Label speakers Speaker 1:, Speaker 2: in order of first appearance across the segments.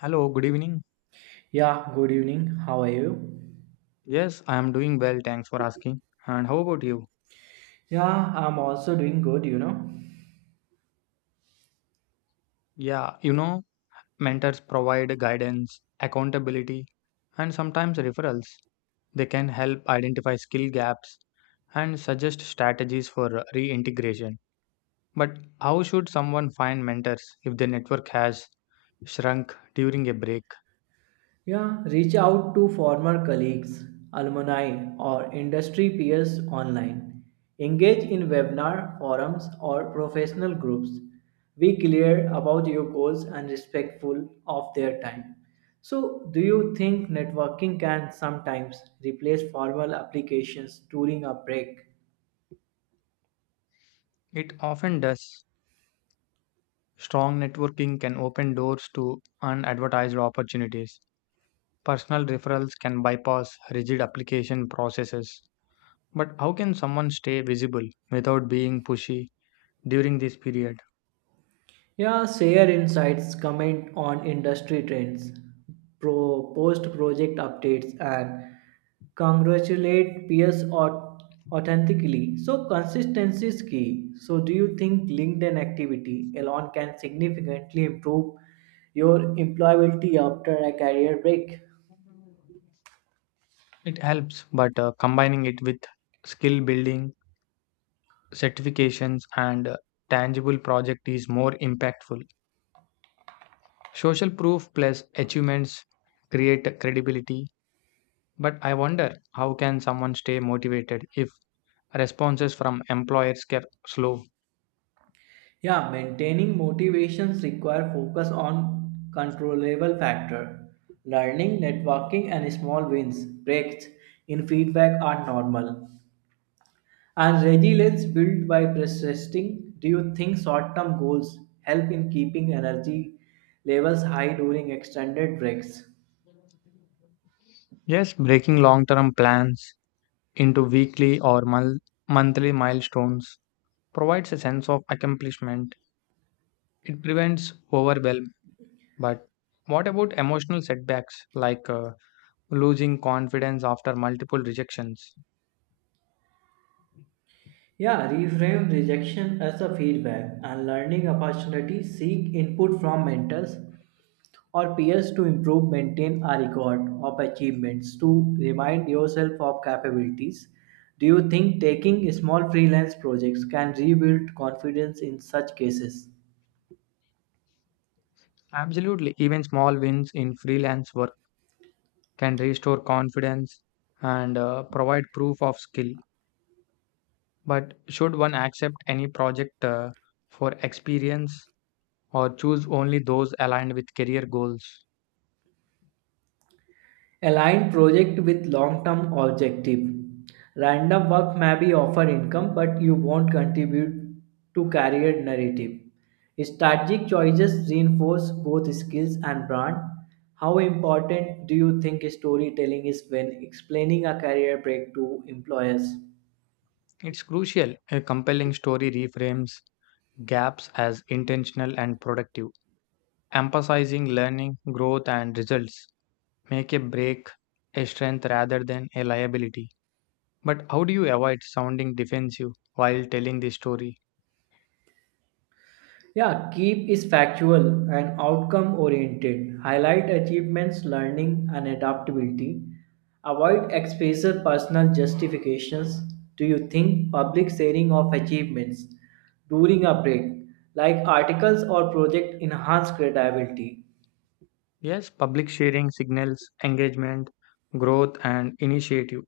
Speaker 1: Hello, good evening.
Speaker 2: Yeah, good evening. How are you?
Speaker 1: Yes, I am doing well. Thanks for asking. And how about you?
Speaker 2: Yeah, I'm also doing good.
Speaker 1: Yeah, you know, Mentors provide guidance, accountability, and sometimes referrals. They can help identify skill gaps and suggest strategies for reintegration. But how should someone find mentors if their network has shrunk during a break?
Speaker 2: Yeah, reach out to former colleagues, alumni, or industry peers online. Engage in webinar, forums, or professional groups. Be clear about your goals and respectful of their time. So, do you think networking can sometimes replace formal applications during a break?
Speaker 1: It often does. Strong networking can open doors to unadvertised opportunities. Personal referrals can bypass rigid application processes. But how can someone stay visible without being pushy during this period?
Speaker 2: Yeah, share insights, comment on industry trends, post project updates, and congratulate authentically. So, consistency is key. So, do you think LinkedIn activity alone can significantly improve your employability after a career break?
Speaker 1: It helps, but combining it with skill building, certifications, and tangible project is more impactful. Social proof plus achievements create credibility. But I wonder how can someone stay motivated if responses from employers kept slow?
Speaker 2: Yeah, maintaining motivations require focus on controllable factor. Learning, networking, and small wins, breaks in feedback are normal. And resilience built by persisting. Do you think short-term goals help in keeping energy levels high during extended breaks?
Speaker 1: Yes, breaking long term plans into weekly or monthly milestones provides a sense of accomplishment. It prevents overwhelm. But what about emotional setbacks like losing confidence after multiple rejections?
Speaker 2: Yeah, reframe rejection as a feedback and learning opportunity. Seek input from mentors or peers to improve, maintain a record of achievements to remind yourself of capabilities. Do you think taking small freelance projects can rebuild confidence in such cases?
Speaker 1: Absolutely. Even small wins in freelance work can restore confidence and provide proof of skill. But should one accept any project for experience or choose only those aligned with career goals?
Speaker 2: Align project with long-term objective. Random work may be offer income, but you won't contribute to career narrative. Strategic choices reinforce both skills and brand. How important do you think storytelling is when explaining a career break to employers?
Speaker 1: It's crucial. A compelling story reframes gaps as intentional and productive, emphasizing learning, growth, and results. Make a break a strength rather than a liability. But how do you avoid sounding defensive while telling the story?
Speaker 2: Yeah, keep is factual and outcome oriented. Highlight achievements, learning, and adaptability. Avoid explicit personal justifications. Do you think public sharing of achievements during a break, like articles or project, enhance credibility?
Speaker 1: Yes, public sharing signals engagement, growth, and initiative.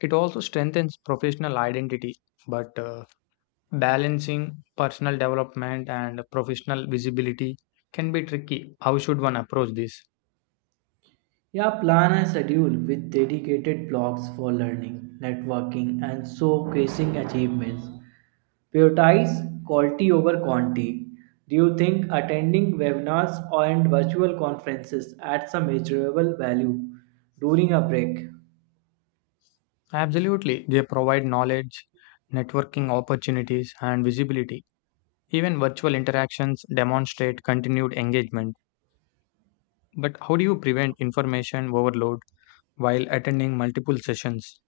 Speaker 1: It also strengthens professional identity, but balancing personal development and professional visibility can be tricky. How should one approach this?
Speaker 2: Yeah, plan a schedule with dedicated blocks for learning, networking, and showcasing achievements. Prioritize quality over quantity. Do you think attending webinars and virtual conferences adds a measurable value during a break?
Speaker 1: Absolutely, they provide knowledge, networking opportunities, and visibility. Even virtual interactions demonstrate continued engagement. But how do you prevent information overload while attending multiple sessions?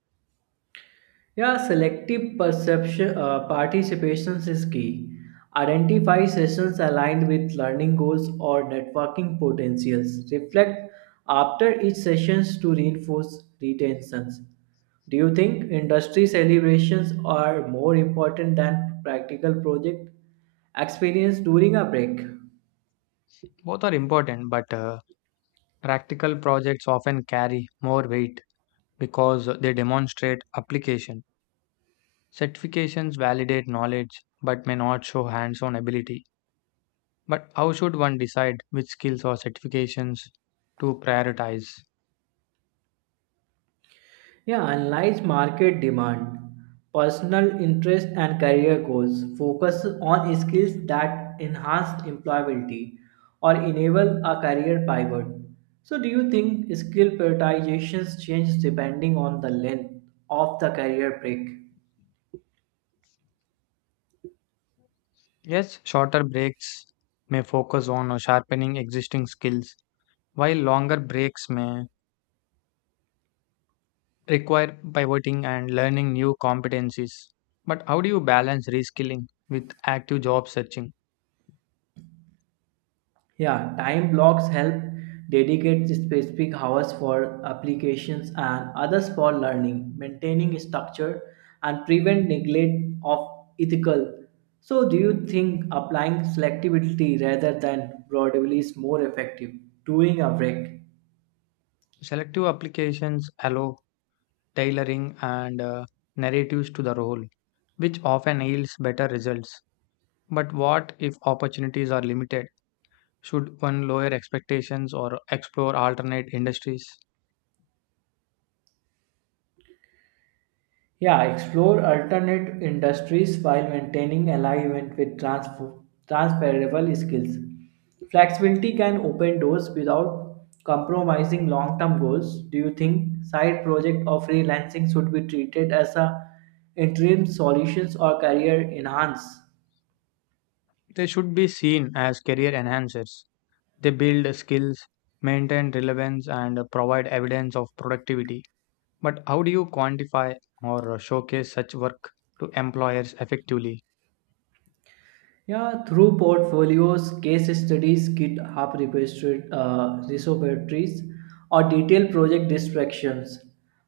Speaker 2: Yeah, selective perception participations is key. Identify sessions aligned with learning goals or networking potentials. Reflect after each sessions to reinforce retentions. Do you think industry celebrations are more important than practical project experience during a break?
Speaker 1: Both are important, but practical projects often carry more weight because they demonstrate application. Certifications validate knowledge but may not show hands on ability. But how should one decide which skills or certifications to prioritize?
Speaker 2: Yeah, analyze market demand, personal interest, and career goals. Focus on skills that enhance employability or enable a career pivot. So, do you think skill prioritizations change depending on the length of the career break?
Speaker 1: Yes, shorter breaks may focus on sharpening existing skills, while longer breaks may require pivoting and learning new competencies. But how do you balance reskilling with active job searching?
Speaker 2: Yeah, time blocks help dedicate specific hours for applications and others for learning, maintaining structure, and prevent neglect of ethical. So, do you think applying selectivity rather than broadly is more effective during a break?
Speaker 1: Selective applications allow tailoring and narratives to the role, which often yields better results. But what if opportunities are limited? Should one lower expectations or explore alternate industries?
Speaker 2: Yeah, explore alternate industries while maintaining alignment with transferable skills. Flexibility can open doors without compromising long term goals. Do you think side project or freelancing should be treated as a interim solutions or career enhance?
Speaker 1: They should be seen as career enhancers. They build skills, maintain relevance, and provide evidence of productivity. But how do you quantify or showcase such work to employers effectively?
Speaker 2: Yeah, through portfolios, case studies, repositories, or detailed project distractions,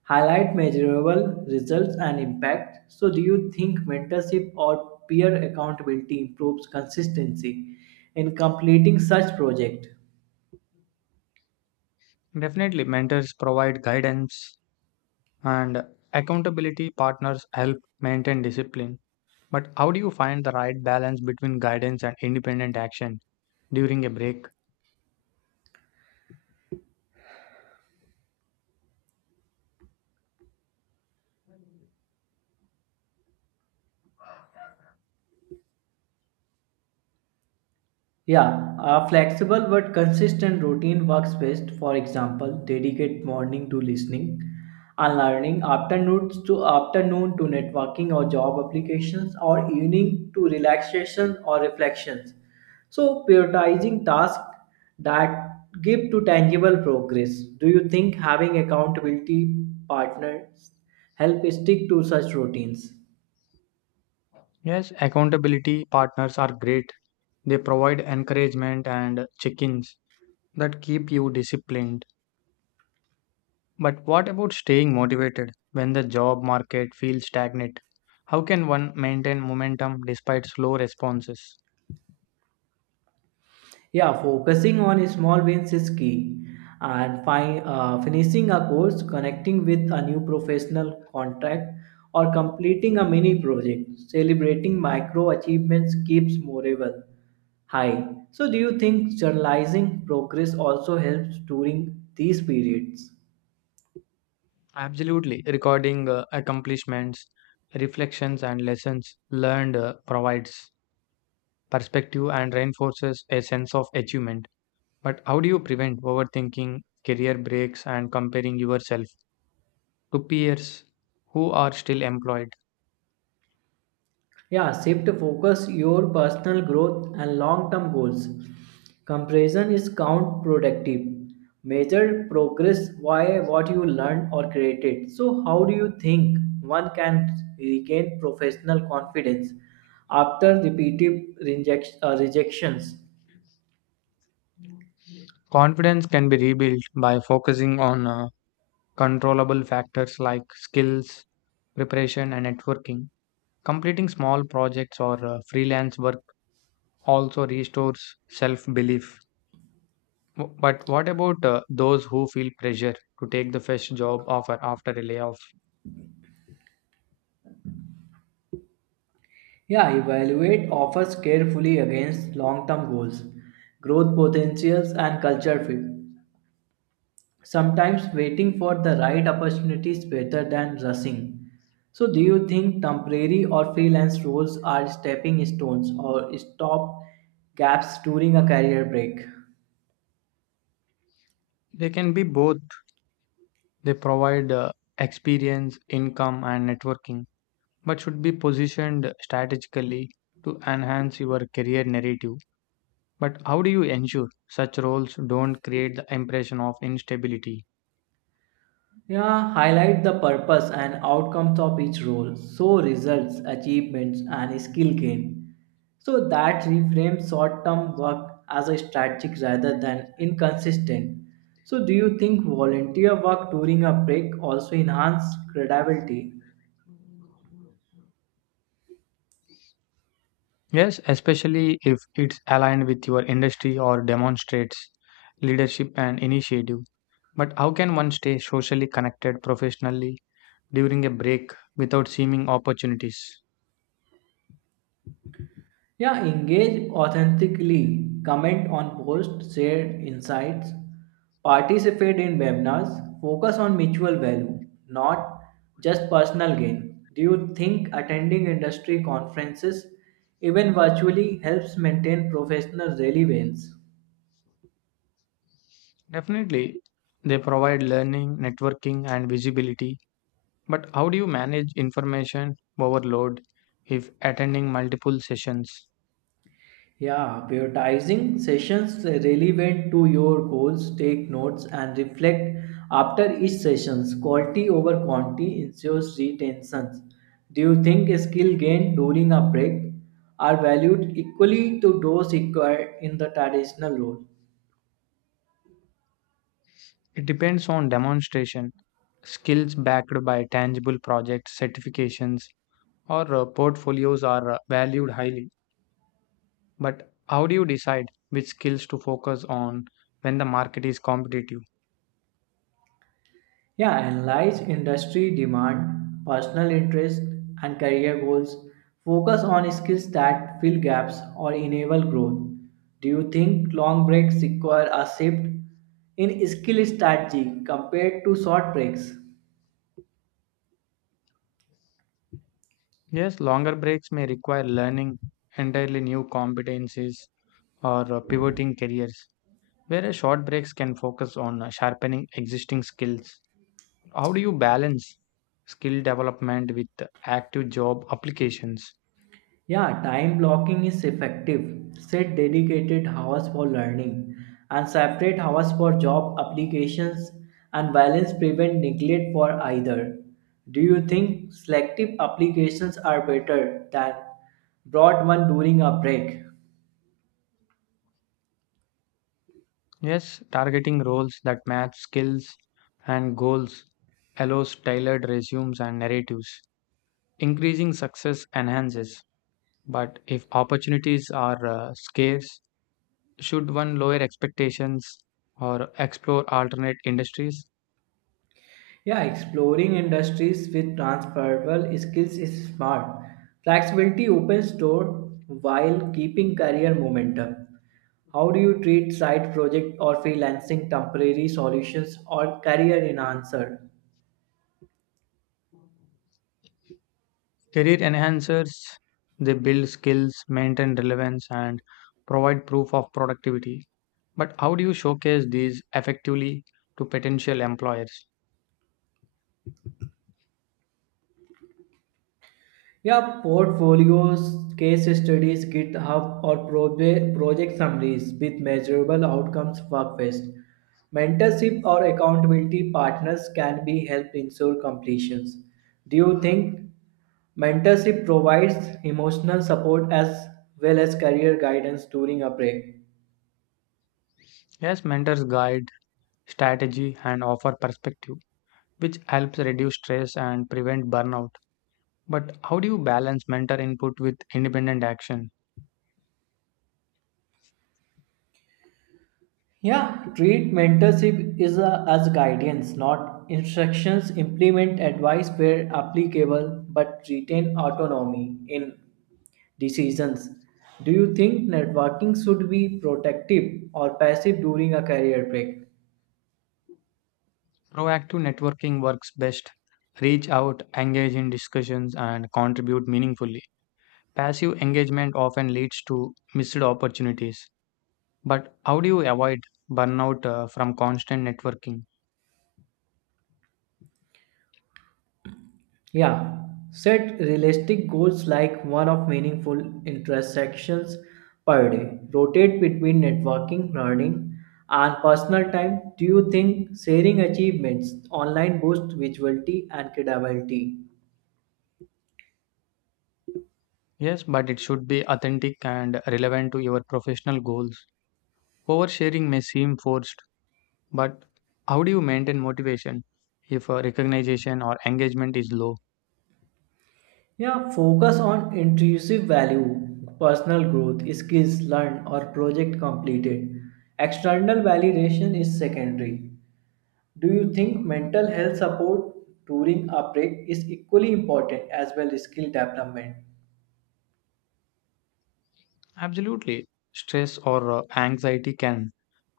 Speaker 2: highlight measurable results and impact. So, do you think mentorship or peer accountability improves consistency in completing such project?
Speaker 1: Definitely, mentors provide guidance and accountability partners help maintain discipline. But how do you find the right balance between guidance and independent action during a break?
Speaker 2: Yeah, a flexible but consistent routine works best. For example, dedicate morning to listening and learning, afternoon to networking or job applications, or evening to relaxation or reflections. So prioritizing tasks that give to tangible progress. Do you think having accountability partners help stick to such routines?
Speaker 1: Yes, accountability partners are great. They provide encouragement and check ins that keep you disciplined. But what about staying motivated when the job market feels stagnant? How can one maintain momentum despite slow responses?
Speaker 2: Yeah, focusing on small wins is key, and finishing a course, connecting with a new professional contract, or completing a mini project. Celebrating micro achievements keeps morale high. So, do you think journalizing progress also helps during these periods?
Speaker 1: Absolutely. Recording accomplishments, reflections, and lessons learned provides perspective and reinforces a sense of achievement. But how do you prevent overthinking, career breaks, and comparing yourself to peers who are still employed?
Speaker 2: Yeah, shift focus your personal growth and long term goals. Comparison is counterproductive. Measure progress by what you learned or created. So, how do you think one can regain professional confidence after rejections?
Speaker 1: Confidence can be rebuilt by focusing on controllable factors like skills, preparation, and networking. Completing small projects or freelance work also restores self belief. But what about those who feel pressure to take the first job offer after a layoff?
Speaker 2: Yeah, evaluate offers carefully against long term goals, growth potentials, and culture fit. Sometimes waiting for the right opportunity is better than rushing. So, do you think temporary or freelance roles are stepping stones or stop gaps during a career break?
Speaker 1: They can be both. They provide experience, income, and networking, but should be positioned strategically to enhance your career narrative. But how do you ensure such roles don't create the impression of instability?
Speaker 2: Yeah, highlight the purpose and outcomes of each role. So, results, achievements, and skill gain. So, that reframes short term work as a strategic rather than inconsistent. So, do you think volunteer work during a break also enhance credibility?
Speaker 1: Yes, especially if it's aligned with your industry or demonstrates leadership and initiative. But how can one stay socially connected professionally during a break without seeming opportunities?
Speaker 2: Yeah, engage authentically, comment on posts, share insights, participate in webinars, focus on mutual value, not just personal gain. Do you think attending industry conferences, even virtually, helps maintain professional relevance?
Speaker 1: Definitely, they provide learning, networking, and visibility. But how do you manage information overload if attending multiple sessions?
Speaker 2: Yeah, prioritizing sessions relevant to your goals, take notes and reflect after each sessions. Quality over quantity ensures retention. Do you think skill gained during a break are valued equally to those acquired in the traditional role?
Speaker 1: It depends on demonstration, skills backed by tangible projects, certifications, or portfolios are valued highly. But how do you decide which skills to focus on when the market is competitive?
Speaker 2: Yeah, analyze industry demand, personal interest, and career goals. Focus on skills that fill gaps or enable growth. Do you think long breaks require a shift in skill strategy compared to short breaks?
Speaker 1: Yes, longer breaks may require learning entirely new competencies or pivoting careers, whereas short breaks can focus on sharpening existing skills. How do you balance skill development with active job applications?
Speaker 2: Yeah, time blocking is effective. Set dedicated hours for learning and separate hours for job applications and balance prevent neglect for either. Do you think selective applications are better than broad one during a break?
Speaker 1: Yes, targeting roles that match skills and goals allows tailored resumes and narratives. Increasing success enhances, but if opportunities are scarce, should one lower expectations or explore alternate industries?
Speaker 2: Yeah, exploring industries with transferable skills is smart. Flexibility opens door while keeping career momentum. How do you treat side project or freelancing temporary solutions or career enhancer?
Speaker 1: Career enhancers, they build skills, maintain relevance, and provide proof of productivity. But how do you showcase these effectively to potential employers?
Speaker 2: Yeah, portfolios, case studies, GitHub, or project summaries with measurable outcomes work best. Mentorship or accountability partners can be help ensure completions. Do you think mentorship provides emotional support as well as career guidance during a break?
Speaker 1: Yes, mentors guide strategy and offer perspective, which helps reduce stress and prevent burnout. But how do you balance mentor input with independent action?
Speaker 2: Yeah, treat mentorship as guidance, not instructions. Implement advice where applicable, but retain autonomy in decisions. Do you think networking should be protective or passive during a career break?
Speaker 1: Proactive networking works best. Reach out, engage in discussions, and contribute meaningfully. Passive engagement often leads to missed opportunities. But how do you avoid burnout from constant networking?
Speaker 2: Yeah, set realistic goals like one of meaningful intersections per day. Rotate between networking, learning, and personal time. Do you think sharing achievements online boosts visibility and credibility?
Speaker 1: Yes, but it should be authentic and relevant to your professional goals. Oversharing may seem forced, but how do you maintain motivation if recognition or engagement is low?
Speaker 2: Yeah, focus on intrinsic value, personal growth, skills learned, or project completed. External validation is secondary. Do you think mental health support during a break is equally important as well as skill development?
Speaker 1: Absolutely. Stress or anxiety can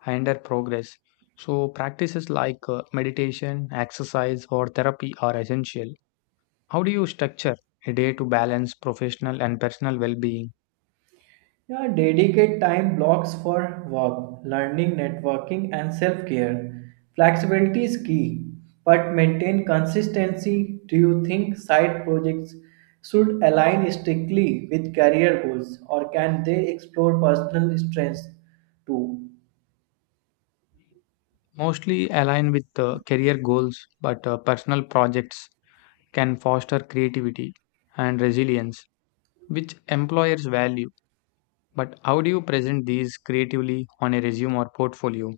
Speaker 1: hinder progress. So, practices like meditation, exercise, or therapy are essential. How do you structure a day to balance professional and personal well being?
Speaker 2: Yeah, dedicate time blocks for work, learning, networking, and self care. Flexibility is key, but maintain consistency. Do you think side projects should align strictly with career goals, or can they explore personal strengths too?
Speaker 1: Mostly align with career goals, but personal projects can foster creativity and resilience, which employers value. But how do you present these creatively on a resume or portfolio?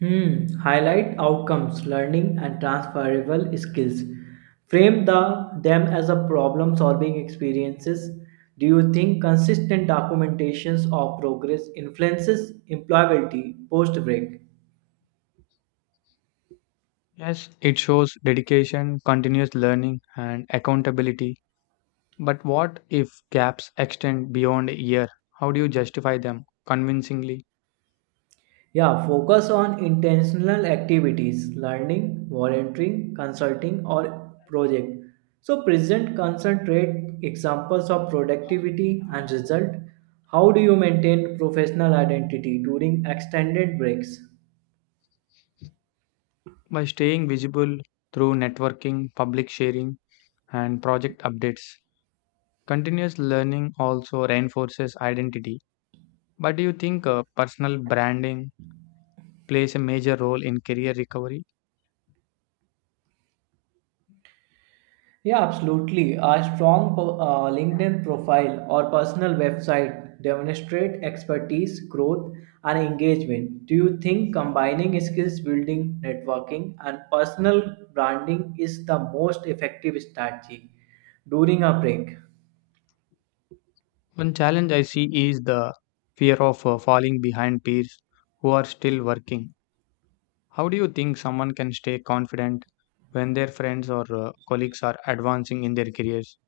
Speaker 2: Hmm. Highlight outcomes, learning, and transferable skills. Frame them as a problem solving experiences. Do you think consistent documentations of progress influences employability post break?
Speaker 1: Yes, it shows dedication, continuous learning, and accountability. But what if gaps extend beyond a year? How do you justify them convincingly?
Speaker 2: Yeah, focus on intentional activities, learning, volunteering, consulting, or project. So present concentrate examples of productivity and result. How do you maintain professional identity during extended breaks?
Speaker 1: By staying visible through networking, public sharing, and project updates. Continuous learning also reinforces identity. But do you think personal branding plays a major role in career recovery?
Speaker 2: Yeah, absolutely. A strong LinkedIn profile or personal website demonstrate expertise, growth, and engagement. Do you think combining skills building, networking, and personal branding is the most effective strategy during a break?
Speaker 1: One challenge I see is the fear of falling behind peers who are still working. How do you think someone can stay confident when their friends or colleagues are advancing in their careers?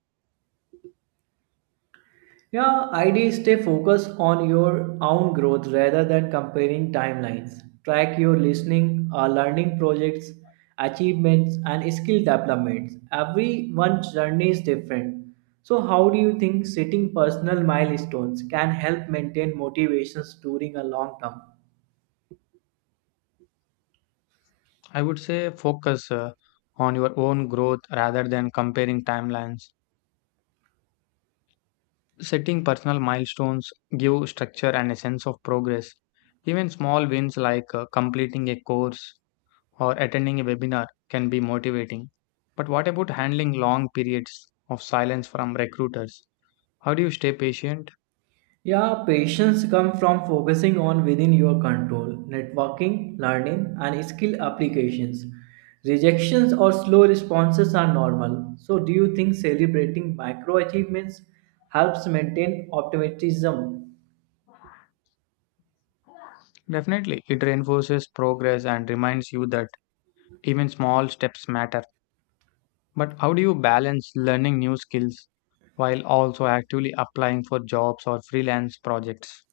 Speaker 2: Yeah, ID stay focused on your own growth rather than comparing timelines. Track your learning projects, achievements, and skill developments. Everyone's journey is different. So, how do you think setting personal milestones can help maintain motivations during a long term?
Speaker 1: I would say focus on your own growth rather than comparing timelines. Setting personal milestones give structure and a sense of progress. Even small wins like completing a course or attending a webinar can be motivating. But what about handling long periods of silence from recruiters? How do you stay patient?
Speaker 2: Yeah, patience comes from focusing on within your control, networking, learning, and skill applications. Rejections or slow responses are normal. So, do you think celebrating micro achievements helps maintain optimism?
Speaker 1: Definitely, it reinforces progress and reminds you that even small steps matter. But how do you balance learning new skills while also actively applying for jobs or freelance projects?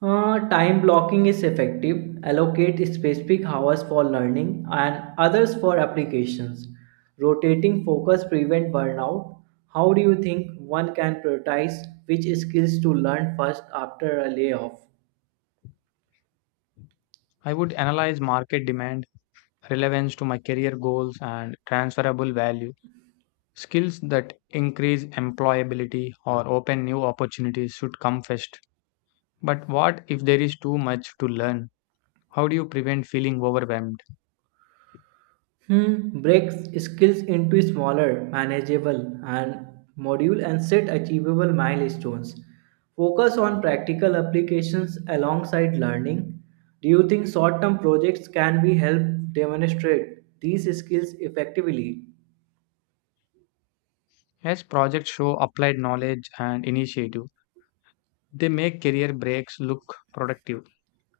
Speaker 2: Time blocking is effective. Allocate specific hours for learning and others for applications. Rotating focus prevent burnout. How do you think one can prioritize which skills to learn first after a layoff?
Speaker 1: I would analyze market demand, relevance to my career goals, and transferable value. Skills that increase employability or open new opportunities should come first. But what if there is too much to learn? How do you prevent feeling overwhelmed?
Speaker 2: Hmm, break skills into smaller, manageable, and module and set achievable milestones. Focus on practical applications alongside learning. Do you think short-term projects can be help demonstrate these skills effectively?
Speaker 1: As projects show applied knowledge and initiative, they make career breaks look productive.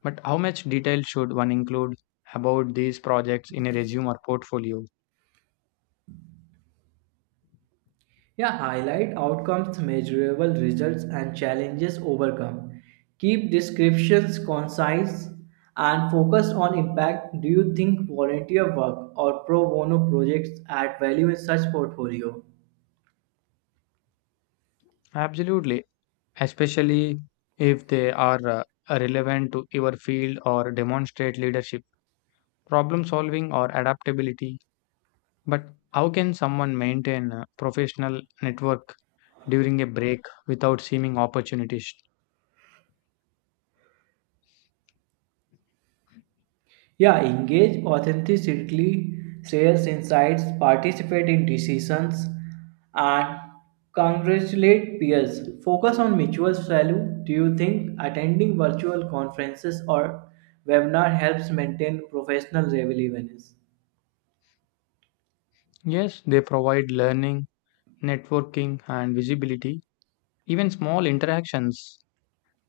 Speaker 1: But how much detail should one include about these projects in a resume or portfolio?
Speaker 2: Yeah, highlight outcomes, measurable results, and challenges overcome. Keep descriptions concise and focus on impact. Do you think volunteer work or pro bono projects add value in such portfolio?
Speaker 1: Absolutely, especially if they are relevant to your field or demonstrate leadership, problem solving, or adaptability. But how can someone maintain a professional network during a break without seeming opportunist?
Speaker 2: Yeah, engage authentically, shares insights, participate in decisions, and congratulate peers. Focus on mutual value. Do you think attending virtual conferences or webinar helps maintain professional relevance?
Speaker 1: Yes, they provide learning, networking, and visibility. Even small interactions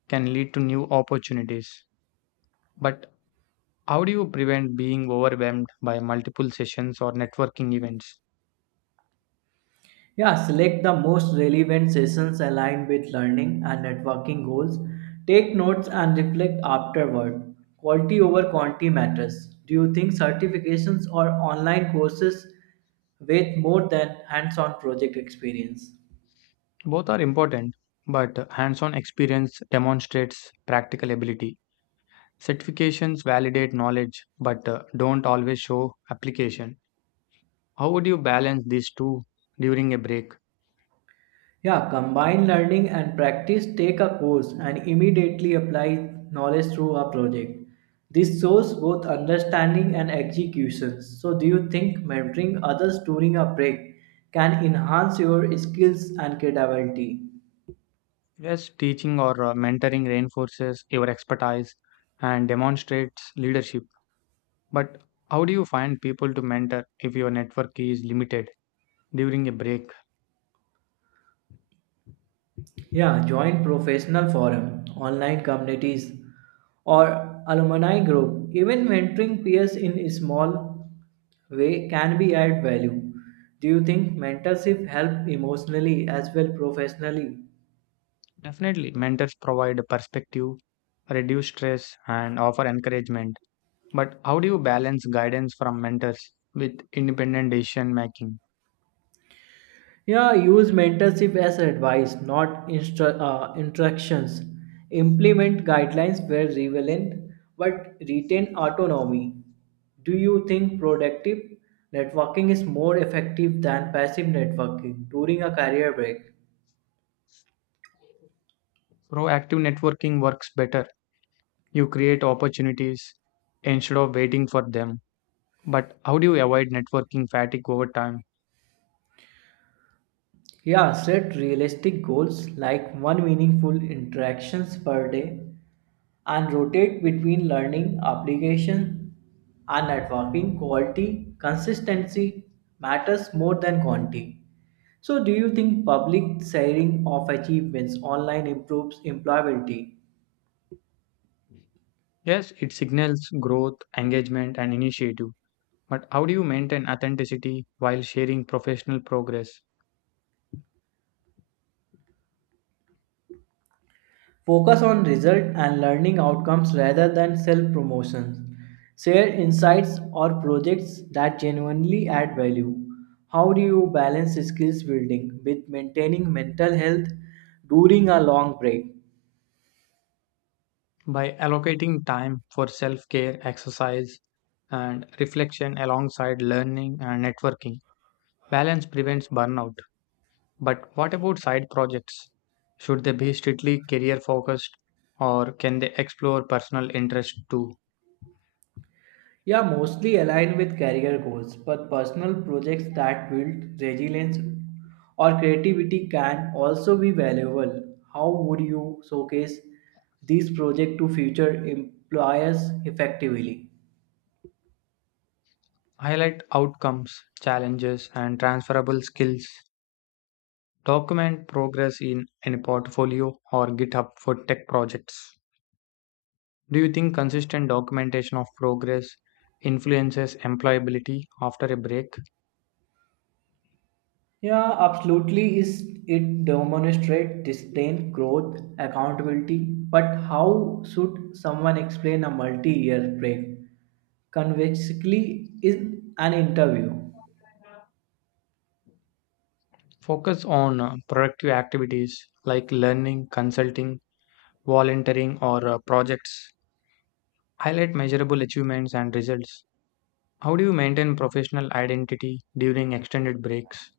Speaker 1: can lead to new opportunities. But how do you prevent being overwhelmed by multiple sessions or networking events?
Speaker 2: Yeah, select the most relevant sessions aligned with learning and networking goals. Take notes and reflect afterward. Quality over quantity matters. Do you think certifications or online courses weigh more than hands on project experience?
Speaker 1: Both are important, but hands on experience demonstrates practical ability. Certifications validate knowledge but don't always show application. How would you balance these two during a break?
Speaker 2: Yeah, combine learning and practice, take a course and immediately apply knowledge through a project. This shows both understanding and execution. So, do you think mentoring others during a break can enhance your skills and credibility?
Speaker 1: Yes, teaching or mentoring reinforces your expertise and demonstrates leadership, but how do you find people to mentor if your network is limited during a break?
Speaker 2: Yeah, join professional forum, online communities, or alumni group. Even mentoring peers in a small way can be add value. Do you think mentorship help emotionally as well professionally?
Speaker 1: Definitely, mentors provide perspective, reduce stress, and offer encouragement. But how do you balance guidance from mentors with independent decision making?
Speaker 2: Yeah, use mentorship as advice, not instructions. Implement guidelines where relevant, but retain autonomy. Do you think productive networking is more effective than passive networking during a career break?
Speaker 1: Proactive networking works better. You create opportunities instead of waiting for them. But how do you avoid networking fatigue over time?
Speaker 2: Yeah, set realistic goals like one meaningful interactions per day and rotate between learning application and networking quality consistency matters more than quantity so do you think public sharing of achievements online improves employability
Speaker 1: Yes, it signals growth, engagement, and initiative. But how do you maintain authenticity while sharing professional progress?
Speaker 2: focus on result and learning outcomes rather than self promotions share insights or projects that genuinely add value how do you balance skills building with maintaining mental health during a long break.
Speaker 1: By allocating time for self care, exercise, and reflection alongside learning and networking, balance prevents burnout. But what about side projects? Should they be strictly career focused or can they explore personal interests too?
Speaker 2: Yeah, mostly aligned with career goals, but personal projects that build resilience or creativity can also be valuable. How would you showcase these projects to future employers effectively?
Speaker 1: Highlight outcomes, challenges, and transferable skills. Document progress in a portfolio or GitHub for tech projects. Do you think consistent documentation of progress influences employability after a break?
Speaker 2: Yeah, absolutely. Is it demonstrate discipline, growth, accountability? But how should someone explain a multi-year break convexly in an interview?
Speaker 1: Focus on productive activities like learning, consulting, volunteering, or projects. Highlight measurable achievements and results. How do you maintain professional identity during extended breaks?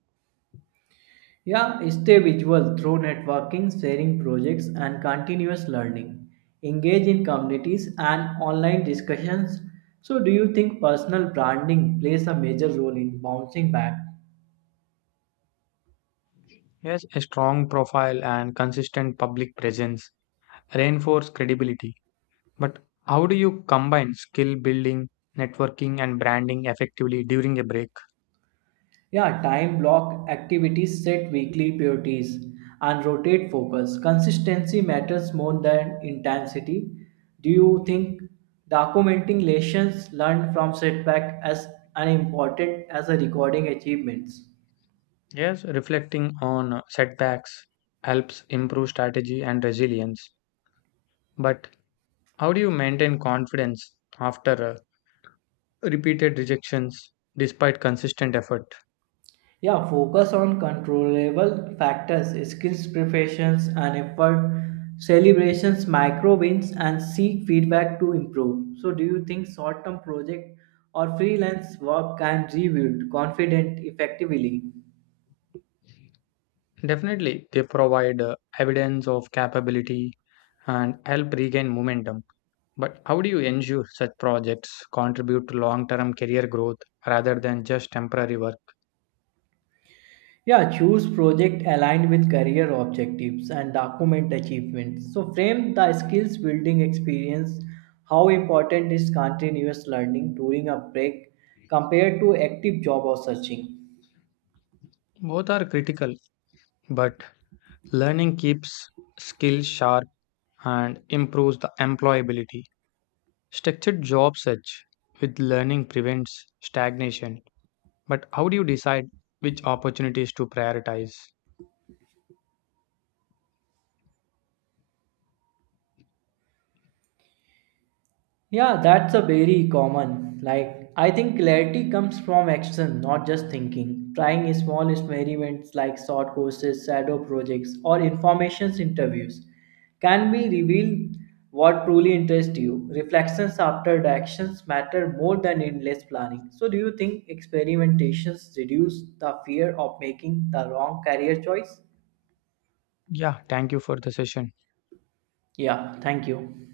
Speaker 2: Yeah, stay visual through networking, sharing projects, and continuous learning. Engage in communities and online discussions. So, do you think personal branding plays a major role in bouncing back?
Speaker 1: Yes, a strong profile and consistent public presence reinforce credibility. But how do you combine skill building, networking, and branding effectively during a break?
Speaker 2: Yeah, time block activities, set weekly priorities, and rotate focus. Consistency matters more than intensity. Do you think documenting lessons learned from setback as an important as a recording achievements?
Speaker 1: Yes, reflecting on setbacks helps improve strategy and resilience. But how do you maintain confidence after repeated rejections despite consistent effort?
Speaker 2: Yeah, focus on controllable factors, skills preparations and effort, celebrations, micro wins, and seek feedback to improve. So, do you think short term project or freelance work can rebuild confident effectively?
Speaker 1: Definitely, they provide evidence of capability and help regain momentum. But how do you ensure such projects contribute to long term career growth rather than just temporary work?
Speaker 2: Yeah, choose project aligned with career objectives and document achievements. So, frame the skills building experience. How important is continuous learning during a break compared to active job or searching?
Speaker 1: Both are critical, but learning keeps skills sharp and improves the employability. Structured job search with learning prevents stagnation. But how do you decide which opportunities to prioritize?
Speaker 2: Yeah, that's a very common. Like, I think clarity comes from action, not just thinking. Trying small experiments like short courses, shadow projects, or information interviews can be reveal what truly interests you. Reflections after the actions matter more than endless planning. So, do you think experimentations reduce the fear of making the wrong career choice?
Speaker 1: Yeah, thank you for the session.
Speaker 2: Yeah, thank you.